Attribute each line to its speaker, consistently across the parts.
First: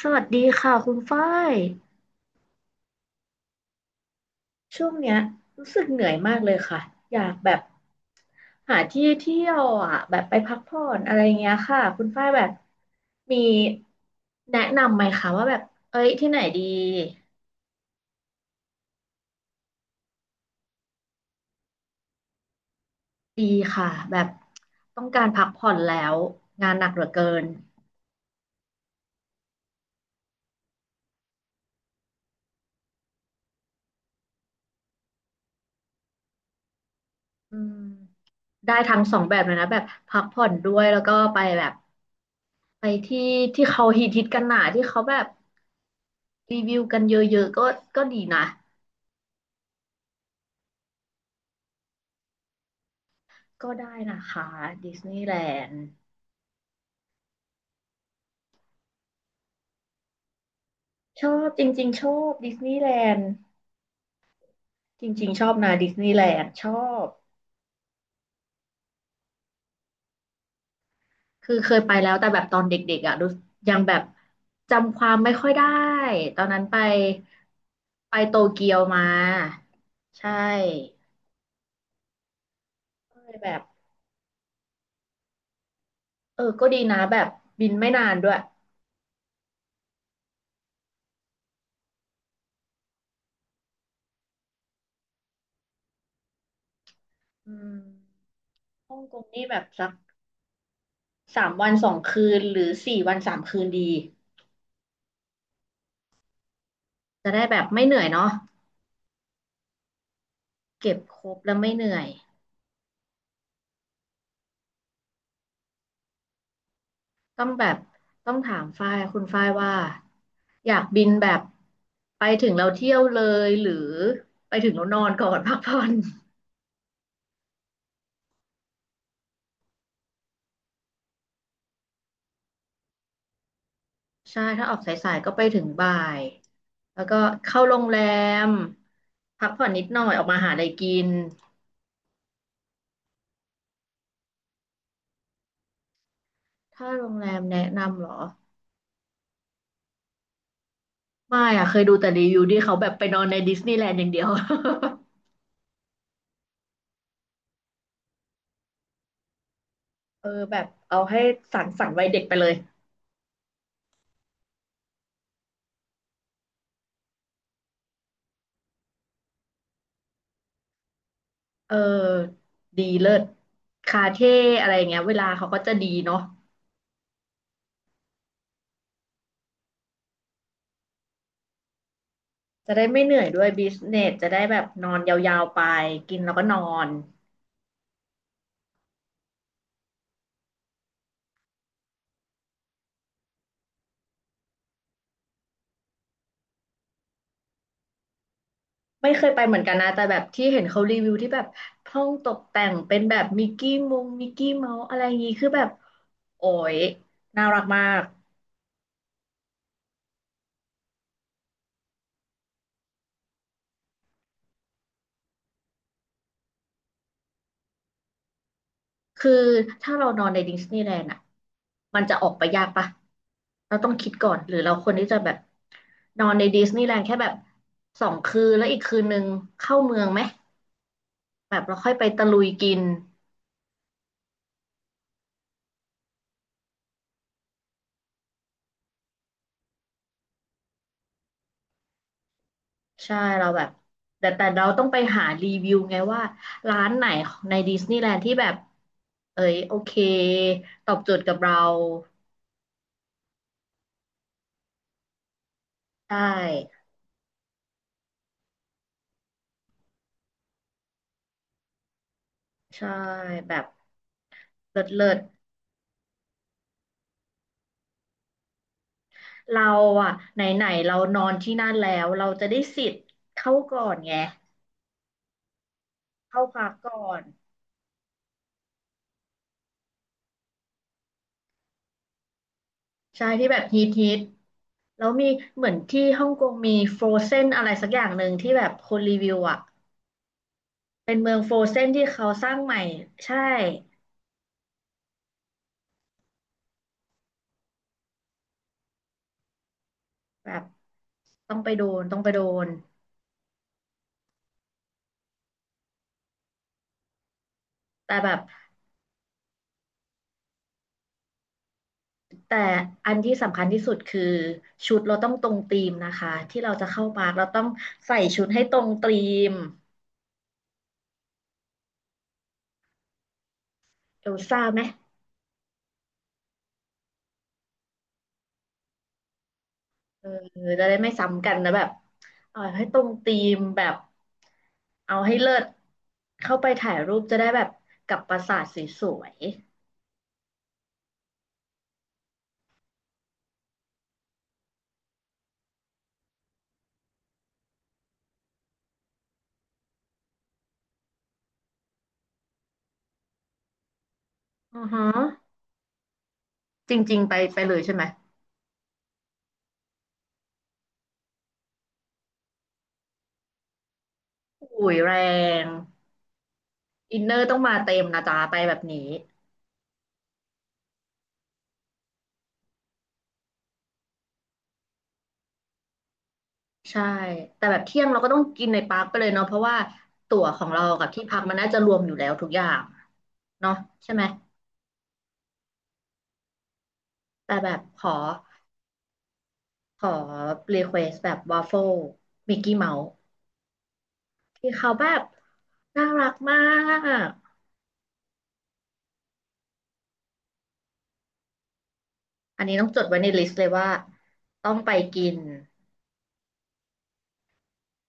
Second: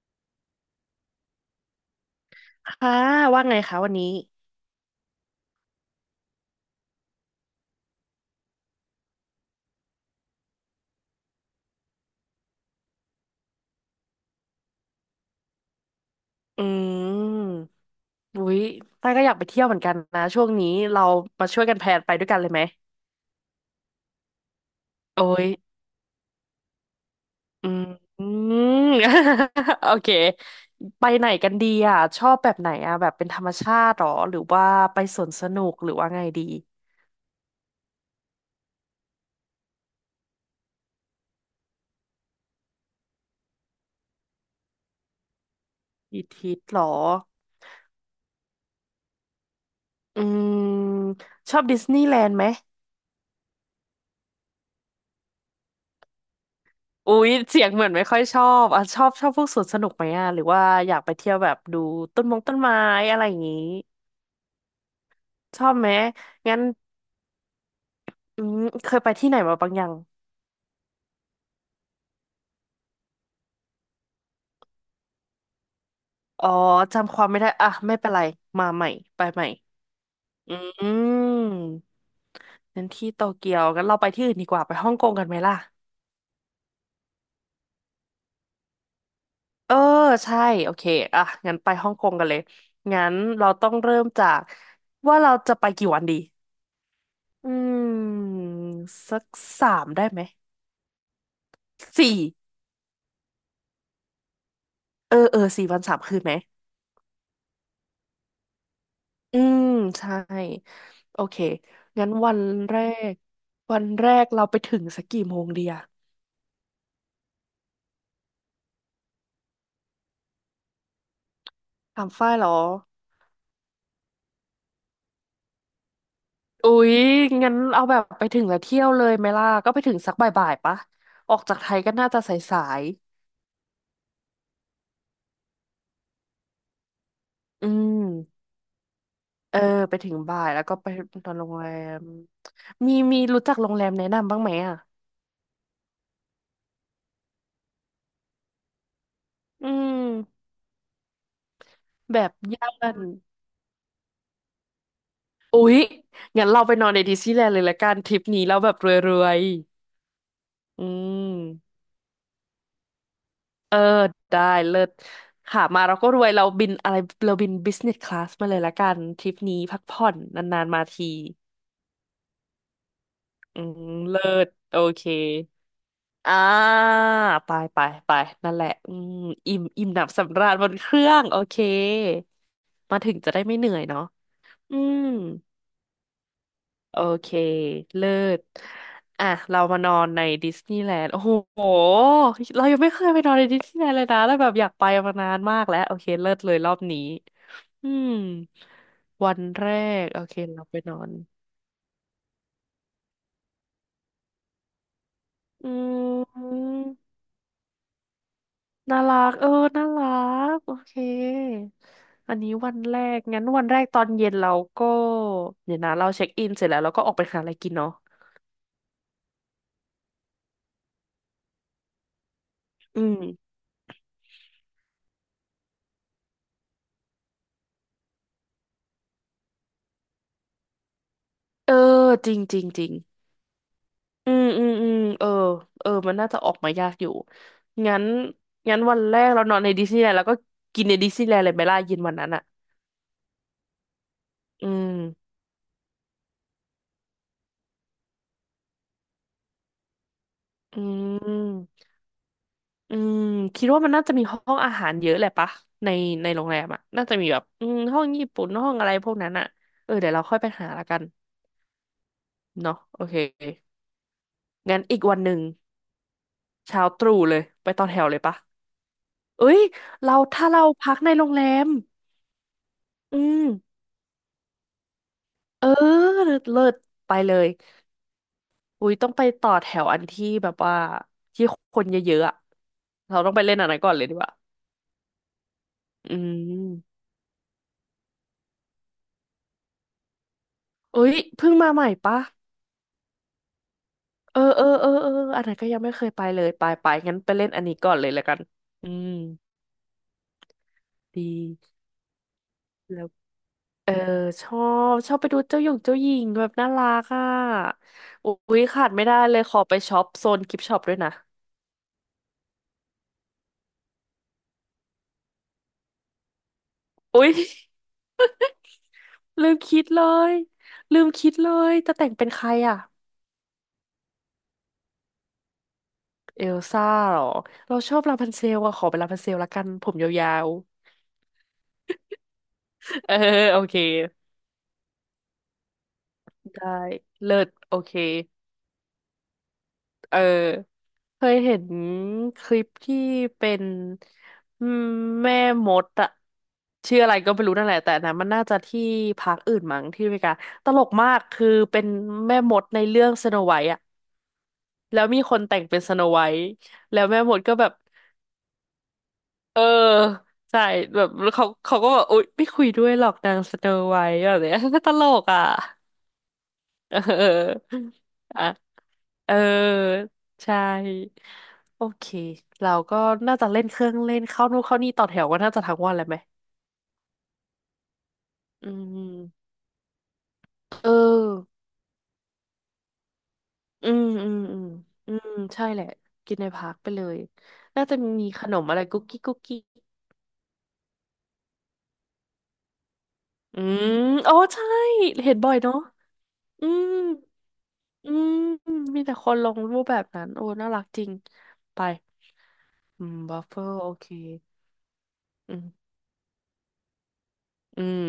Speaker 1: สวัสดีค่ะคุณฝ้าย
Speaker 2: ค่ะว่าไงคะวันนี้
Speaker 1: ช่วงเนี้ยรู้สึกเหนื่อยมากเลยค่ะอยากแบบหาที่เที่ยวอ่ะแบบไปพักผ่อนอะไรเงี้ยค่ะคุณฝ้ายแบบมีแนะนำไหมคะว่าแบบเอ้ยที่ไหนดี
Speaker 2: อืมอุ้ยต้าก็อยากไปเที่ยวเหมือนกันนะช่วงนี้เรามาช่วยกันแพลนไปด้วยกันเลยไหม
Speaker 1: ดีค่ะแบบต้อง
Speaker 2: โอ้
Speaker 1: การพั
Speaker 2: ย
Speaker 1: กผ่อนแล้วงานหนักเหลือเกิน
Speaker 2: อืม อืม โอเคไปไหนกันดีอ่ะชอบแบบไหนอ่ะแบบเป็นธรรมชาติหรอหรือว่าไปสวนสนุกหรือว่าไงดี
Speaker 1: อืมได้ทั้งสองแบบเลยนะแบบพักผ่อนด้วยแล้วก็ไปแบบไปที่ที่เขาฮิตฮิตกันหนาที่เขาแบบ
Speaker 2: อีทิ
Speaker 1: รี
Speaker 2: ต
Speaker 1: วิ
Speaker 2: หร
Speaker 1: ว
Speaker 2: อ
Speaker 1: กันเยอะๆก็ก็ดีนะ
Speaker 2: อืมชอบดิสนีย์แลนด์ไหม
Speaker 1: ก็ได้นะคะดิสนีย์แลนด์
Speaker 2: อุ้ยเสียงเหมือนไม่ค่อยชอบอ่ะชอบชอบพวกสวนสนุกไหมอ่ะหรือว่าอยากไป
Speaker 1: ช
Speaker 2: เที่ย
Speaker 1: อ
Speaker 2: ว
Speaker 1: บ
Speaker 2: แบบ
Speaker 1: จ
Speaker 2: ดู
Speaker 1: ริงๆชอ
Speaker 2: ต้น
Speaker 1: บ
Speaker 2: มง
Speaker 1: ดิ
Speaker 2: ต้
Speaker 1: ส
Speaker 2: น
Speaker 1: นี
Speaker 2: ไม้
Speaker 1: ย์แล
Speaker 2: อะ
Speaker 1: น
Speaker 2: ไร
Speaker 1: ด์
Speaker 2: อย่างงี้
Speaker 1: จริงๆชอบ
Speaker 2: ชอ
Speaker 1: นะ
Speaker 2: บไห
Speaker 1: ดิ
Speaker 2: ม
Speaker 1: สนีย์แลนด์
Speaker 2: งั้น
Speaker 1: ชอบ
Speaker 2: อืมเคยไปที่ไหนมาบ้างยัง
Speaker 1: คือเคยไปแล้วแต่แบบตอนเด็กๆอ่ะรู้ยังแบบจำความไม่ค่อยได้ตอ
Speaker 2: อ๋
Speaker 1: น
Speaker 2: อ
Speaker 1: นั้นไป
Speaker 2: จำความไม่ได้อ่ะไม่เป็น
Speaker 1: ไป
Speaker 2: ไร
Speaker 1: โต
Speaker 2: มา
Speaker 1: เกียว
Speaker 2: ใหม่
Speaker 1: มา
Speaker 2: ไปใหม่
Speaker 1: ใช
Speaker 2: อื
Speaker 1: ่
Speaker 2: มงั้นที่
Speaker 1: ก็
Speaker 2: โต
Speaker 1: เลยแบ
Speaker 2: เกีย
Speaker 1: บ
Speaker 2: วงั้นเราไปที่อื่นดีกว่าไปฮ่องกงกันไหมล่ะ
Speaker 1: เออก็ดีนะแบบบินไม่นานด้วย
Speaker 2: เออใช่โอเคอ่ะงั้นไปฮ่องกงกันเลย งั้นเราต้องเริ่มจากว่าเราจะไปกี่วันดี อื
Speaker 1: อืม
Speaker 2: ม
Speaker 1: ฮ่องก
Speaker 2: สั
Speaker 1: ง
Speaker 2: ก
Speaker 1: นี่แบบ
Speaker 2: สา
Speaker 1: สั
Speaker 2: ม
Speaker 1: ก
Speaker 2: ได้ไหม
Speaker 1: สามวันสอง
Speaker 2: สี่
Speaker 1: คืนหรือสี่วันสามคืนดี
Speaker 2: เออเออสี่วันสามคืนไหม
Speaker 1: จะได้แบบไม่เหนื่อยเนาะ
Speaker 2: อืมใช่
Speaker 1: เก็บค
Speaker 2: โอ
Speaker 1: รบ
Speaker 2: เค
Speaker 1: แล้วไม่เหนื่อ
Speaker 2: งั้
Speaker 1: ย
Speaker 2: นแรกวันแรกเราไปถึงสักกี่โมงดีอะ
Speaker 1: ต้องแบบต้องถามฝ้ายคุณฝ้ายว่าอยากบินแบบ
Speaker 2: ถาม
Speaker 1: ไป
Speaker 2: ฝ้ายเห
Speaker 1: ถึ
Speaker 2: ร
Speaker 1: ง
Speaker 2: อ
Speaker 1: เราเที่ยวเลยหรือไปถึงเรานอนก่อน พักผ่อน
Speaker 2: อุ๊ยงั้นเอาแบบไปถึงแล้วเที่ยวเลยไหมล่ะก็ไปถึงสักบ่ายๆปะออกจากไทยก็น่าจะสาย
Speaker 1: ใช่ถ้าออกสายๆก็ไปถึงบ่ายแล้วก็เข้า
Speaker 2: ๆ
Speaker 1: โรงแรมพัก
Speaker 2: เออ
Speaker 1: ผ่อนนิด
Speaker 2: ไป
Speaker 1: หน่อ
Speaker 2: ถึ
Speaker 1: ย
Speaker 2: ง
Speaker 1: ออกมา
Speaker 2: บ่าย
Speaker 1: หาอะ
Speaker 2: แล้
Speaker 1: ไร
Speaker 2: วก็ไป
Speaker 1: กิน
Speaker 2: นอนโรงแรมมีรู้จักโรงแรมแนะนำบ้างไหมอะ
Speaker 1: ถ้าโรงแรมแนะนำเหรอ
Speaker 2: อืม
Speaker 1: ไม่อะเคยดูแต่
Speaker 2: แบ
Speaker 1: รี
Speaker 2: บ
Speaker 1: วิวที่
Speaker 2: ย่า
Speaker 1: เขาแบบ
Speaker 2: น
Speaker 1: ไปนอนในดิสนีย์แลนด์อย่างเดียว
Speaker 2: อุ๊ยงั้นเราไปนอนในดิสนีย์แลนด์เลยละกันทริปนี้เราแบบรวย
Speaker 1: เออแบบ
Speaker 2: ๆ
Speaker 1: เอาให้
Speaker 2: ม
Speaker 1: สั่นๆันวัยเด็กไปเลย
Speaker 2: เออได้เลิศค่ะมาเราก็รวยเราบินอะไรเราบินบิสเนสคลาสมาเลยละกันทริปนี้พักผ่อนนานๆมาที
Speaker 1: เออดีเลิศ
Speaker 2: อืม
Speaker 1: คา
Speaker 2: เลิ
Speaker 1: เท่
Speaker 2: ศ
Speaker 1: อะไร
Speaker 2: โอ
Speaker 1: อย่างเงี้
Speaker 2: เค
Speaker 1: ยเวลาเขาก็จะดีเนาะ
Speaker 2: อ่าไปไปไปนั่นแหละอิ่มหนำสำราญบนเครื่องโอเค
Speaker 1: จะได้
Speaker 2: มา
Speaker 1: ไม่เห
Speaker 2: ถึง
Speaker 1: นื่อย
Speaker 2: จะ
Speaker 1: ด้
Speaker 2: ได้
Speaker 1: วย
Speaker 2: ไม่
Speaker 1: บิ
Speaker 2: เหนื่
Speaker 1: ส
Speaker 2: อย
Speaker 1: เน
Speaker 2: เนาะ
Speaker 1: สจะได้แบบ
Speaker 2: อื
Speaker 1: นอน
Speaker 2: ม
Speaker 1: ยาวๆไปกินแล้วก็นอน
Speaker 2: โอเคเลิศอ่ะเรามานอนในดิสนีย์แลนด์โอ้โหเรายังไม่เคยไปนอนในดิสนีย์แลนด์เลยนะแล้วแบบอยากไปมานานมากแล้วโอเคเลิศเลยรอบนี้ อืม
Speaker 1: ไม่เคย
Speaker 2: วั
Speaker 1: ไป
Speaker 2: น
Speaker 1: เหมือน
Speaker 2: แร
Speaker 1: กันนะแต่
Speaker 2: ก
Speaker 1: แบ
Speaker 2: โอ
Speaker 1: บ
Speaker 2: เค
Speaker 1: ที่เห็
Speaker 2: เรา
Speaker 1: น
Speaker 2: ไป
Speaker 1: เขา
Speaker 2: น
Speaker 1: รี
Speaker 2: อ
Speaker 1: วิ
Speaker 2: น
Speaker 1: วที่แบบห้องตกแต่งเป็นแบบมิกกี้มงมิกกี้เมาส์อะไรอย่างงี้คือแบ
Speaker 2: อื
Speaker 1: บโอ้ย
Speaker 2: ม
Speaker 1: น่ารักมาก
Speaker 2: น่ารักเออน่ารักโอเคอันนี้วันแรกงั้นวันแรกตอนเย็นเราก็เดี๋ยวนะเราเช็คอินเสร็จแล้วเราก็ออกไปหาอะไรกินเนาะ
Speaker 1: คือถ้าเรานอนในดิสนีย์แลนด์อ่ะมันจะออกไปยากปะ
Speaker 2: อืม
Speaker 1: เราต้องคิดก่อนหรือเราควรที่จะแบบนอนในดิสนีย์แลนด์แค่แบบสองคืนแล้วอีกคืนนึงเข้าเมืองไหมแบบ
Speaker 2: เอ
Speaker 1: เราค่อยไป
Speaker 2: อ
Speaker 1: ตะ
Speaker 2: จริ
Speaker 1: ลุ
Speaker 2: ง
Speaker 1: ย
Speaker 2: จริง
Speaker 1: กิน
Speaker 2: จริงอืมเออเออมันน่าจะออกมายากอยู่งั้นงั้นวันแรกเรานอนในดิสนีย์แลนด์แล้วก็กินในดิสนีย์แลนด์เลยไหมล่ะเย็นวันนั้นอ่ะ
Speaker 1: ใช่เราแบบแต่เรา
Speaker 2: อื
Speaker 1: ต้อง
Speaker 2: ม
Speaker 1: ไปหารีวิวไงว่าร้านไหนในดิสนีย์แลนด์ที่แบบเอ้ยโอเค
Speaker 2: อื
Speaker 1: ตอบโจทย์กับเรา
Speaker 2: ม อืมคิดว่ามันน่าจะมีห้องอาหารเยอะแหละปะใน
Speaker 1: ใช่
Speaker 2: ในโรงแรมอ่ะน่าจะมีแบบห้องญี่ปุ่นห้องอะไรพวกนั้นอ่ะเออเดี๋ยวเราค่อยไปหาละกันเนาะ
Speaker 1: ใช่
Speaker 2: โอเค
Speaker 1: แบบ
Speaker 2: งั้
Speaker 1: เลิ
Speaker 2: น
Speaker 1: ศ
Speaker 2: อีก
Speaker 1: เลิ
Speaker 2: วั
Speaker 1: ศ
Speaker 2: นหนึ่งเช้าตรู่เลยไปต่อแถวเลยปะเอ้ย
Speaker 1: เราอ่ะ
Speaker 2: เรา
Speaker 1: ไหน
Speaker 2: ถ้า
Speaker 1: ไห
Speaker 2: เรา
Speaker 1: น
Speaker 2: พั
Speaker 1: เรา
Speaker 2: กใน
Speaker 1: นอ
Speaker 2: โรง
Speaker 1: น
Speaker 2: แร
Speaker 1: ที่
Speaker 2: ม
Speaker 1: นั่นแล้วเราจะได้สิทธิ์
Speaker 2: อืม
Speaker 1: เข้าก่อนไง
Speaker 2: เออเลิ
Speaker 1: เข้า
Speaker 2: ศเลิ
Speaker 1: พัก
Speaker 2: ศ
Speaker 1: ก่อ
Speaker 2: ไป
Speaker 1: น
Speaker 2: เลยอุ้ยต้องไปต่อแถวอันที่แบบว่าที่คนเยอะๆอ่ะเรา
Speaker 1: ใช่
Speaker 2: ต้องไป
Speaker 1: ที่
Speaker 2: เล่
Speaker 1: แบ
Speaker 2: น
Speaker 1: บ
Speaker 2: อันนั้
Speaker 1: ฮิ
Speaker 2: น
Speaker 1: ต
Speaker 2: ก่อนเลย
Speaker 1: ฮิ
Speaker 2: ดี
Speaker 1: ต
Speaker 2: กว่า
Speaker 1: แล้วมีเหมือนที่
Speaker 2: อื
Speaker 1: ฮ่องกงมี
Speaker 2: ม
Speaker 1: ฟร o เซนอะไรสักอย่างหนึ่งที่แบบคนรีวิวอ่ะ
Speaker 2: เอ้
Speaker 1: เป็
Speaker 2: ย
Speaker 1: นเมือง
Speaker 2: เพิ่
Speaker 1: ฟ
Speaker 2: ง
Speaker 1: ร o
Speaker 2: มา
Speaker 1: เซ
Speaker 2: ใหม่
Speaker 1: นที่
Speaker 2: ปะ
Speaker 1: เขาสร้างใหม่ใช่
Speaker 2: เออเออเออเอออันไหนก็ยังไม่เคยไปเลยไปไปงั้นไปเล่นอันนี้ก่อนเลยแล้วกันอืม
Speaker 1: แบบ
Speaker 2: ดี
Speaker 1: ต้องไปโดน
Speaker 2: แล้วเออชอชอบไปดูเจ้าหยงเจ้าหญิงแบบน่ารักอ่ะ
Speaker 1: แต่แบ
Speaker 2: อุ
Speaker 1: บ
Speaker 2: ๊ยขาดไม่ได้เลยขอไปช็อปโซนกิฟช็อปด้วยนะ
Speaker 1: แต่อันที่สำคัญที่สุดคือชุดเราต้องตรงธีมนะคะที่เราจะเข้า
Speaker 2: อุ๊
Speaker 1: ปาร์
Speaker 2: ย
Speaker 1: คเราต้องใส่ชุดให้ตรงธี
Speaker 2: ลื
Speaker 1: ม
Speaker 2: มคิดเลยลืมคิดเลยจะแต่งเป็นใครอ่ะ
Speaker 1: เอลซ่าไหม
Speaker 2: เอลซ่าเหรอเราชอบลาพันเซลอะขอเป็นลาพันเซลละกันผม
Speaker 1: เออ
Speaker 2: ยาว
Speaker 1: จะได้ไม่ซ้ำกันนะแบบเอา
Speaker 2: ๆ
Speaker 1: ให้ตร ง
Speaker 2: เออ
Speaker 1: ธีม
Speaker 2: โอเค
Speaker 1: แบบเอาให้เลิศเข้าไป
Speaker 2: ได้
Speaker 1: ถ่ายรูปจะ
Speaker 2: เลิ
Speaker 1: ได้
Speaker 2: ศ
Speaker 1: แบบ
Speaker 2: โอเค
Speaker 1: กับปราสาทสวย
Speaker 2: เออ เคยเห็นคลิปที่เป็นอืมแม่มดอะชื่ออะไรก็ไม่รู้นั่นแหละแต่อันนะมันน่าจะที่พักอื่นมั้งที่อเมริกาตลกมากคือเป็นแม่มดในเรื่องสโนไวท์อะ
Speaker 1: ๆอือ
Speaker 2: แล้
Speaker 1: ฮะ
Speaker 2: วมีคนแต่งเป็นสโนไวท์
Speaker 1: จ
Speaker 2: แล้ว
Speaker 1: ริ
Speaker 2: แม่
Speaker 1: งๆ
Speaker 2: ม
Speaker 1: ไป
Speaker 2: ดก็
Speaker 1: ไป
Speaker 2: แบ
Speaker 1: เล
Speaker 2: บ
Speaker 1: ยใช่ไหม
Speaker 2: เออใช่แบบเขาก็แบบอุ๊ยไม่คุยด้วยหรอกนางสโนไวท์แบบเนี้ย
Speaker 1: อุ้
Speaker 2: ต
Speaker 1: ย
Speaker 2: ล
Speaker 1: แร
Speaker 2: กอะ
Speaker 1: ง
Speaker 2: เออ
Speaker 1: อินเนอร์ต้องมาเต็มนะ จ๊ะ
Speaker 2: อ่ะ
Speaker 1: ไปแบบนี้
Speaker 2: เออ ใช่ โอเค เราก็น่าจะเล่นเครื่องเล่นเข้านู่นเข้านี่ต่อแถวกันน่าจะทั้งวันเลยไหม
Speaker 1: ใช่แต่แบบเที่ยงเราก็ต้องกิ
Speaker 2: อื
Speaker 1: นในปาร์คไปเลยเนาะ
Speaker 2: ม
Speaker 1: เพราะว่าตั๋วของเรา
Speaker 2: เออ
Speaker 1: กับที่พักมันน่าจะรวมอยู่แล้วทุกอย่างเนาะ
Speaker 2: อืม
Speaker 1: ใช่ไหม
Speaker 2: อืมอืมอืมใช่แหละกินในพักไปเลย
Speaker 1: แต่แบบ
Speaker 2: น่าจะ
Speaker 1: ขอ
Speaker 2: มีขนมอะไรกุ๊กกิ๊กกุ๊กกิ๊ก
Speaker 1: ขอรีเควสแบบวาฟเฟิลมิกกี้เมาส์
Speaker 2: อืมอ๋อใช่
Speaker 1: ที่เขาแบบ
Speaker 2: เห็นบ่อยเนาะ
Speaker 1: น่ารักมา
Speaker 2: อืม
Speaker 1: ก
Speaker 2: อืมมีแต่คนลงรูปแบบนั้นโอ้น่ารักจริงไป
Speaker 1: อันนี้ต้องจดไว้ใน
Speaker 2: บั
Speaker 1: ลิ
Speaker 2: ฟ
Speaker 1: ส
Speaker 2: เฟ
Speaker 1: ต์
Speaker 2: อ
Speaker 1: เลย
Speaker 2: ร์โอ
Speaker 1: ว่า
Speaker 2: เค
Speaker 1: ต้องไปกิน
Speaker 2: อืมอืม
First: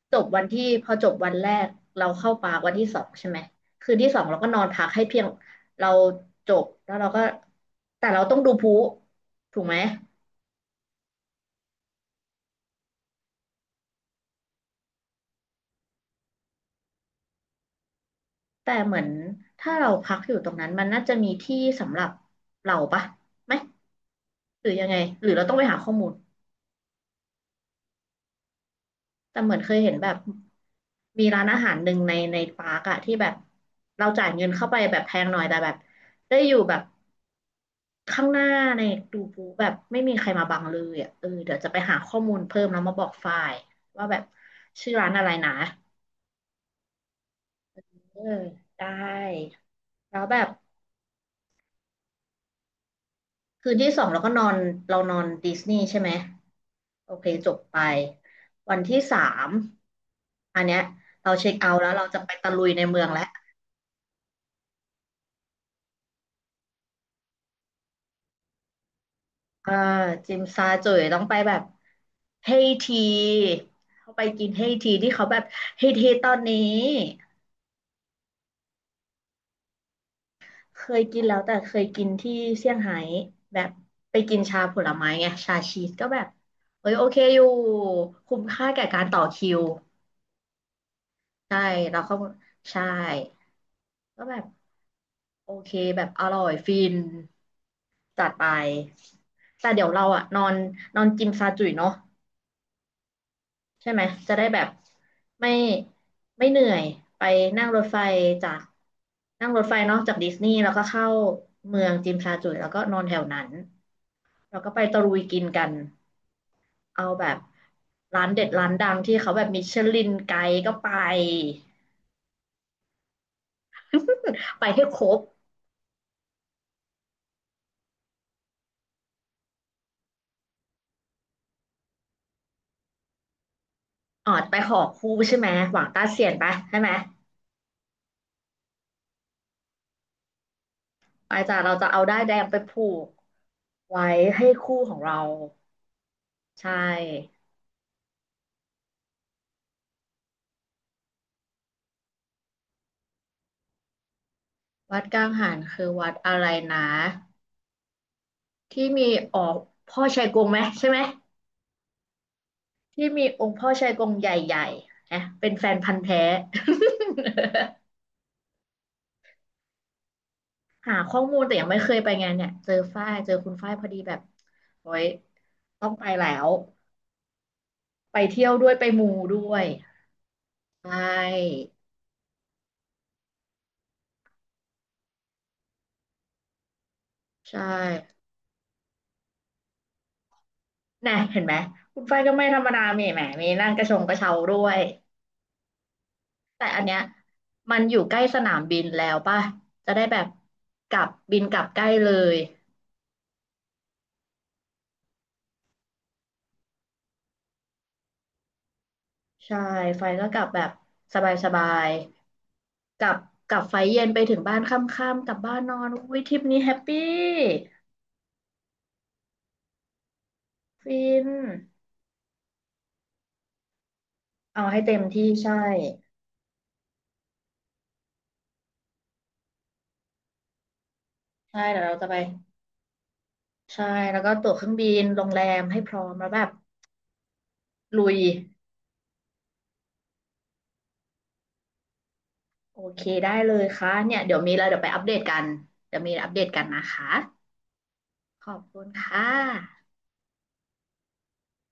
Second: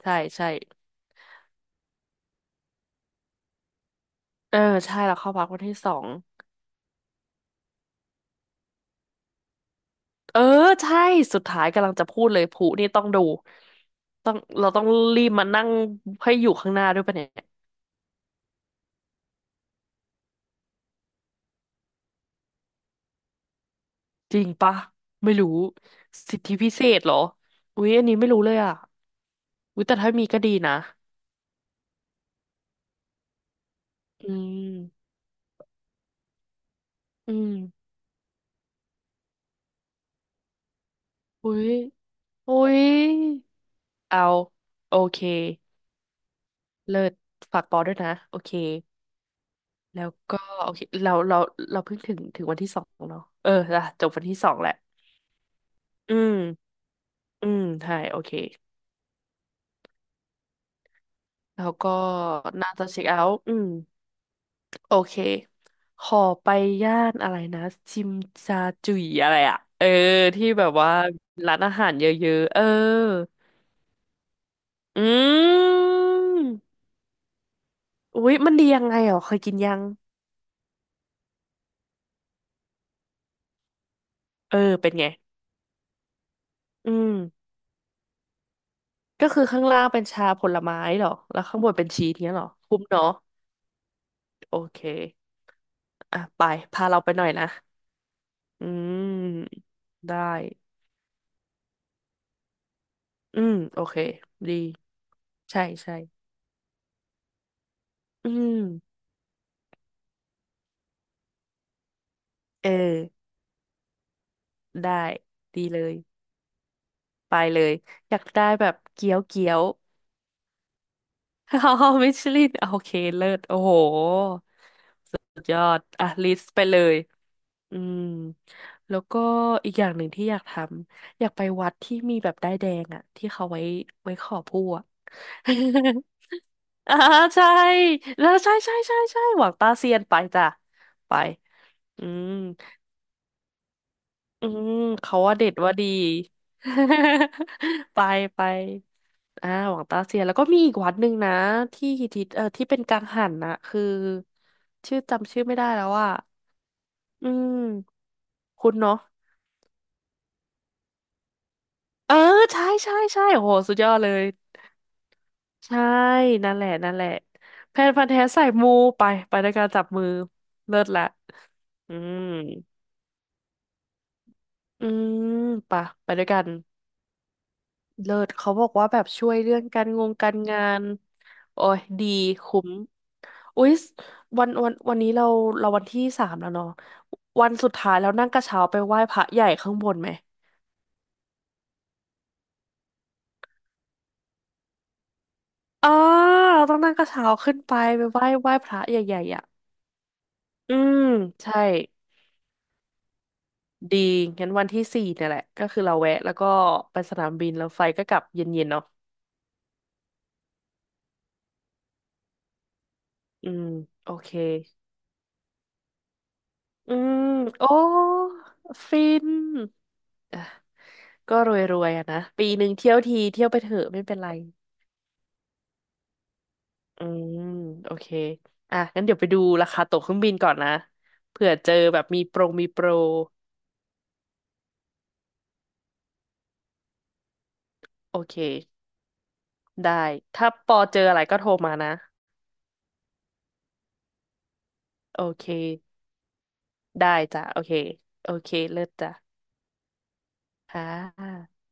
Speaker 1: จบวัน
Speaker 2: ใช่
Speaker 1: ที่พอจบวันแรกเราเข้าปาร์ควันที่สองใช่ไหมคืนที่สองเราก็
Speaker 2: เอ
Speaker 1: น
Speaker 2: อ
Speaker 1: อนพัก
Speaker 2: ใช่
Speaker 1: ให้
Speaker 2: แล้ว
Speaker 1: เพียง
Speaker 2: เข้าพักวันที่ส
Speaker 1: เรา
Speaker 2: อง
Speaker 1: จบแล้วเราก็แต่เราต้องดูพลุถูกไหม
Speaker 2: เออใช่สุดท้ายกำลังจะพูดเลยผู้นี่ต้องดูต้องเราต้องรีบมานั่งให้อยู่ข้างหน้าด้วยปะเนี่ย
Speaker 1: แต่เหมือนถ้าเราพักอยู่ตรงนั้นมันน่าจะมีที่สำหรับเราปะไหม
Speaker 2: จริง
Speaker 1: หรื
Speaker 2: ปะ
Speaker 1: อยังไงหรื
Speaker 2: ไม่
Speaker 1: อเรา
Speaker 2: รู้
Speaker 1: ต้องไปหาข้อมูล
Speaker 2: สิทธิพิเศษเหรออุ๊ยอันนี้ไม่รู้เลยอ่ะ
Speaker 1: แต่เหมือนเคย
Speaker 2: อุ๊ย
Speaker 1: เห็น
Speaker 2: แต่
Speaker 1: แบ
Speaker 2: ถ้า
Speaker 1: บ
Speaker 2: มีก็ดีนะ
Speaker 1: มีร้านอาหารหนึ่งในในปาร์กอะที่แบบเราจ่าย
Speaker 2: อื
Speaker 1: เงินเข้าไปแบบ
Speaker 2: ม
Speaker 1: แพงหน่อยแต่แบบได้อยู่แบบ
Speaker 2: อืม
Speaker 1: ข้างหน้าในดูปูแบบไม่มีใครมาบังเลยอะเออ
Speaker 2: อุ๊
Speaker 1: เดี๋ยวจะ
Speaker 2: ย
Speaker 1: ไปหาข้อมูล
Speaker 2: อุ๊
Speaker 1: เพิ่มแล้
Speaker 2: ย
Speaker 1: วมาบอกฝ่ายว่าแบ
Speaker 2: เอา
Speaker 1: บชื่อ
Speaker 2: โอ
Speaker 1: ร้าน
Speaker 2: เค
Speaker 1: อะไรนะ
Speaker 2: เลิศฝากปอด้วยนะ
Speaker 1: เอ
Speaker 2: โอ
Speaker 1: อ
Speaker 2: เค
Speaker 1: ได้
Speaker 2: แล้ว
Speaker 1: แล้วแบ
Speaker 2: ก็
Speaker 1: บ
Speaker 2: โอเคเราเพิ่งถึงวันที่สองเนาะเออ
Speaker 1: คืน
Speaker 2: อ่ะ
Speaker 1: ที่ส
Speaker 2: จ
Speaker 1: อง
Speaker 2: บ
Speaker 1: เรา
Speaker 2: วัน
Speaker 1: ก็
Speaker 2: ที่
Speaker 1: นอ
Speaker 2: สอ
Speaker 1: น
Speaker 2: งแหละ
Speaker 1: เรานอนดิสนีย์ใช่ไหม
Speaker 2: อืม
Speaker 1: โอเค
Speaker 2: อื
Speaker 1: จบ
Speaker 2: ม
Speaker 1: ไป
Speaker 2: ใช่โอเค
Speaker 1: วันที่สามอันเนี้ยเราเช็ค
Speaker 2: แล้ว
Speaker 1: เอาท์แล้
Speaker 2: ก็
Speaker 1: วเราจะไปตะลุย
Speaker 2: น่า
Speaker 1: ใน
Speaker 2: จะ
Speaker 1: เมื
Speaker 2: เช็ค
Speaker 1: อง
Speaker 2: เอา
Speaker 1: แล้ว
Speaker 2: ท์อืมโอเคขอไปย่านอะไรนะจิมจาจุยอะไรอ่ะ
Speaker 1: อ่าจิม
Speaker 2: ที่แบ
Speaker 1: ซา
Speaker 2: บว่า
Speaker 1: จุ๋ยต้องไปแบ
Speaker 2: ร้าน
Speaker 1: บ
Speaker 2: อาหารเยอะ
Speaker 1: เฮ
Speaker 2: ๆ
Speaker 1: ทีเขาไปกินเฮที
Speaker 2: อื
Speaker 1: ที่เขาแบบเฮที
Speaker 2: ม
Speaker 1: ตอนนี้
Speaker 2: อุ๊ยมันดียังไงเหรอเคยกินยัง
Speaker 1: เคยกินแล้วแต่เคยกินที่เซี่ยงไฮ้แบบไปกิน
Speaker 2: เออ
Speaker 1: ชาผล
Speaker 2: เป็นไง
Speaker 1: ไม้ไงชาชีสก็แบบเอ้
Speaker 2: อื
Speaker 1: ยโอ
Speaker 2: ม
Speaker 1: เคอยู่คุ้มค่าแก่การต่อ
Speaker 2: ก็คือ
Speaker 1: คิว
Speaker 2: ข้างล่างเป็นชาผลไม้เหรอ แล้วข้า
Speaker 1: ใช่
Speaker 2: งบนเป็น
Speaker 1: เรา
Speaker 2: ชีส
Speaker 1: ก็
Speaker 2: เนี้ยเหรอคุ้
Speaker 1: ใช่
Speaker 2: มเนาะ
Speaker 1: ก็แบบ
Speaker 2: โอเค
Speaker 1: โอเคแบบ
Speaker 2: อ่ะ
Speaker 1: อร่
Speaker 2: ไป
Speaker 1: อยฟิ
Speaker 2: พา
Speaker 1: น
Speaker 2: เราไปหน่อยนะ
Speaker 1: จัดไป
Speaker 2: อืม
Speaker 1: แต่เดี๋ยวเรา
Speaker 2: ได้
Speaker 1: อะนอนนอนกินซาจุ๋ยเนาะ
Speaker 2: อืมโอ
Speaker 1: ใช่
Speaker 2: เค
Speaker 1: ไหมจะได้
Speaker 2: ดี
Speaker 1: แบบไม่
Speaker 2: ใช่ใช่
Speaker 1: ไม่เหนื่อยไปนั่งรถไฟ
Speaker 2: อื
Speaker 1: จาก
Speaker 2: ม
Speaker 1: นั่งรถไฟเนาะจากดิสนีย์แล้วก็เข้าเมืองจิมซาจุ๋ยแล้
Speaker 2: เอ
Speaker 1: วก็น
Speaker 2: อ
Speaker 1: อนแถวนั้นแล้วก็ไป
Speaker 2: ได้
Speaker 1: ตะลุยกิน
Speaker 2: ดี
Speaker 1: กัน
Speaker 2: เลย
Speaker 1: เอาแบ
Speaker 2: ไป
Speaker 1: บ
Speaker 2: เลยอยา
Speaker 1: ร้า
Speaker 2: ก
Speaker 1: นเด็
Speaker 2: ได้
Speaker 1: ด
Speaker 2: แบ
Speaker 1: ร้าน
Speaker 2: บ
Speaker 1: ดัง
Speaker 2: เกี๊
Speaker 1: ที่
Speaker 2: ยว
Speaker 1: เขาแบ
Speaker 2: เกี๊
Speaker 1: บ
Speaker 2: ย
Speaker 1: มิ
Speaker 2: ว
Speaker 1: ชลินไกด์ก็ไป
Speaker 2: อ่าฮ่มิชลินโอเคเลิศโอ้โห
Speaker 1: ไปให้คร
Speaker 2: สุ
Speaker 1: บ
Speaker 2: ดยอดอ่ะลิสต์ไปเลยอืมแล้วก็อีกอย่างหนึ่งที่อยากทำอยากไปวัดที่มีแบบด้ายแดงอ่ะที่เขาไว้ข
Speaker 1: อ๋อ
Speaker 2: อ
Speaker 1: ไป
Speaker 2: ผู้
Speaker 1: ขอ
Speaker 2: อ่ะ
Speaker 1: คู่ใช่ไหมหวังต้าเสียนไปใช่ไห ม
Speaker 2: อ่าใช่แล้วใช่ใช่ใช่ใช่หวังตาเซียนไปจ้ะไป
Speaker 1: ไปจ้ะเราจะเอา
Speaker 2: อื
Speaker 1: ด้าย
Speaker 2: ม
Speaker 1: แดงไปผูกไว้ให้
Speaker 2: อืม
Speaker 1: คู่ของเรา
Speaker 2: เขาว่าเด็ดว่าดี
Speaker 1: ใช่
Speaker 2: ไปไปอ่าหวังตาเสียแล้วก็มีอีกวัดหนึ่งนะที่ฮิตที่เป็นกังหันนะคือชื่
Speaker 1: วั
Speaker 2: อ
Speaker 1: ดกัง
Speaker 2: จำชื่อ
Speaker 1: หั
Speaker 2: ไม่
Speaker 1: น
Speaker 2: ได้
Speaker 1: คื
Speaker 2: แล้
Speaker 1: อ
Speaker 2: ว
Speaker 1: วั
Speaker 2: อ่ะ
Speaker 1: ดอะไรนะ
Speaker 2: อืมคุณ
Speaker 1: ที่
Speaker 2: เนาะ
Speaker 1: มีออกพ่อชัยกงไหมใช่ไหม
Speaker 2: เออใช่ใช่
Speaker 1: ที่
Speaker 2: ใช่
Speaker 1: มีอ
Speaker 2: โอ้
Speaker 1: ง
Speaker 2: โห
Speaker 1: ค์พ่อ
Speaker 2: สุดย
Speaker 1: ชั
Speaker 2: อ
Speaker 1: ย
Speaker 2: ด
Speaker 1: ก
Speaker 2: เล
Speaker 1: ง
Speaker 2: ย
Speaker 1: ใหญ่ๆนะเป็นแฟน
Speaker 2: ใช่
Speaker 1: พันธุ์แท้
Speaker 2: นั่นแหละนั่นแหละแพนพั นธุ์แท้สายมูไปไปด้วยการจับมือเลิศ
Speaker 1: หา
Speaker 2: ละ
Speaker 1: ข้อมูลแต่ยังไม่เค
Speaker 2: อื
Speaker 1: ยไป
Speaker 2: ม
Speaker 1: ไงานเนี่ยเจอฝ้ายเจอคุณฝ้ายพอดีแบบ
Speaker 2: อื
Speaker 1: โอ้ย
Speaker 2: มไปะ
Speaker 1: ต้องไป
Speaker 2: ไปด้ว
Speaker 1: แล้
Speaker 2: ยกัน
Speaker 1: ว
Speaker 2: เลิ
Speaker 1: ไป
Speaker 2: ศ
Speaker 1: เที่ย
Speaker 2: เขา
Speaker 1: ว
Speaker 2: บ
Speaker 1: ด้
Speaker 2: อ
Speaker 1: ว
Speaker 2: ก
Speaker 1: ยไป
Speaker 2: ว่าแบบ
Speaker 1: มู
Speaker 2: ช่วย
Speaker 1: ด้ว
Speaker 2: เรื่อง
Speaker 1: ย
Speaker 2: การงาน
Speaker 1: ใช่
Speaker 2: โอ้ยดีคุ้มอุ๊ยวันนี้เราวันที่สามแล้วเนาะวัน
Speaker 1: ใช่
Speaker 2: สุดท้ายเ้วนั่งกระเช้าไปไหว้พระใหญ่ข้างบนไหม
Speaker 1: น่ะเห็นไหมคุณไฟก็ไม่ธรรมดามีแหมมีนั่งกระชงกระเช้าด้วย
Speaker 2: อ่าเรา
Speaker 1: แต่
Speaker 2: ต้อง
Speaker 1: อัน
Speaker 2: นั่
Speaker 1: เนี้
Speaker 2: ง
Speaker 1: ย
Speaker 2: กระเช้าขึ้นไป
Speaker 1: มันอยู่ใก
Speaker 2: ไห
Speaker 1: ล้
Speaker 2: ว้
Speaker 1: สนาม
Speaker 2: พ
Speaker 1: บิ
Speaker 2: ระ
Speaker 1: น
Speaker 2: ให
Speaker 1: แล้ว
Speaker 2: ญ่ๆ
Speaker 1: ป่ะ
Speaker 2: อ่ะ
Speaker 1: จะได้แบบ
Speaker 2: อื
Speaker 1: ก
Speaker 2: ม
Speaker 1: ลับบินก
Speaker 2: ใช่
Speaker 1: ลับใกล้เลย
Speaker 2: ดีงั้นวันที่สี่เนี่ยแหละก็คือเราแวะแล้วก็ไปสนามบินแล้วไฟก็กลับเย็นๆเนาะ
Speaker 1: ใช่ไฟก็กลับแบบสบายๆกลับ
Speaker 2: อื
Speaker 1: กลับ
Speaker 2: ม
Speaker 1: ไฟเย็น
Speaker 2: โอ
Speaker 1: ไป
Speaker 2: เค
Speaker 1: ถึงบ้านค่ำๆกลับบ้านนอนอุ้ยทริปนี้แฮป
Speaker 2: อื
Speaker 1: ปี้
Speaker 2: มโอ้ฟิน
Speaker 1: ฟิน
Speaker 2: ก็รวยๆอะนะปีหนึ่งเที่ยวทีเที่ยวไปเถอะไม่เป็นไร
Speaker 1: เอาให้เต็มที่ใช่
Speaker 2: อืมโอเคอ่ะงั้นเดี๋ยวไปดูราคาตั๋วเครื่องบินก่อนนะเผื่อ
Speaker 1: ใช่
Speaker 2: เจอ
Speaker 1: เดี๋ยวเรา
Speaker 2: แบบ
Speaker 1: จะไป
Speaker 2: มีโปร
Speaker 1: ใช่แล้วก็ตั๋วเครื่องบินโรงแรมให้พร้อมแล้วแบบลุย
Speaker 2: โอเคได้ถ้าปอเจออะไรก็โทรมานะ
Speaker 1: โอเคได้เลยค่ะเนี่ยเดี๋ยวมีอะไรเดี๋ยวไปอัปเด
Speaker 2: โอ
Speaker 1: ตกั
Speaker 2: เค
Speaker 1: นเดี๋ยวมีอะไรอัปเดตกันนะคะ
Speaker 2: ได้จ้ะโอเคโอ
Speaker 1: ข
Speaker 2: เค
Speaker 1: อบคุ
Speaker 2: เลิ
Speaker 1: ณ
Speaker 2: ศ
Speaker 1: ค่ะ
Speaker 2: จ้ะค่ะ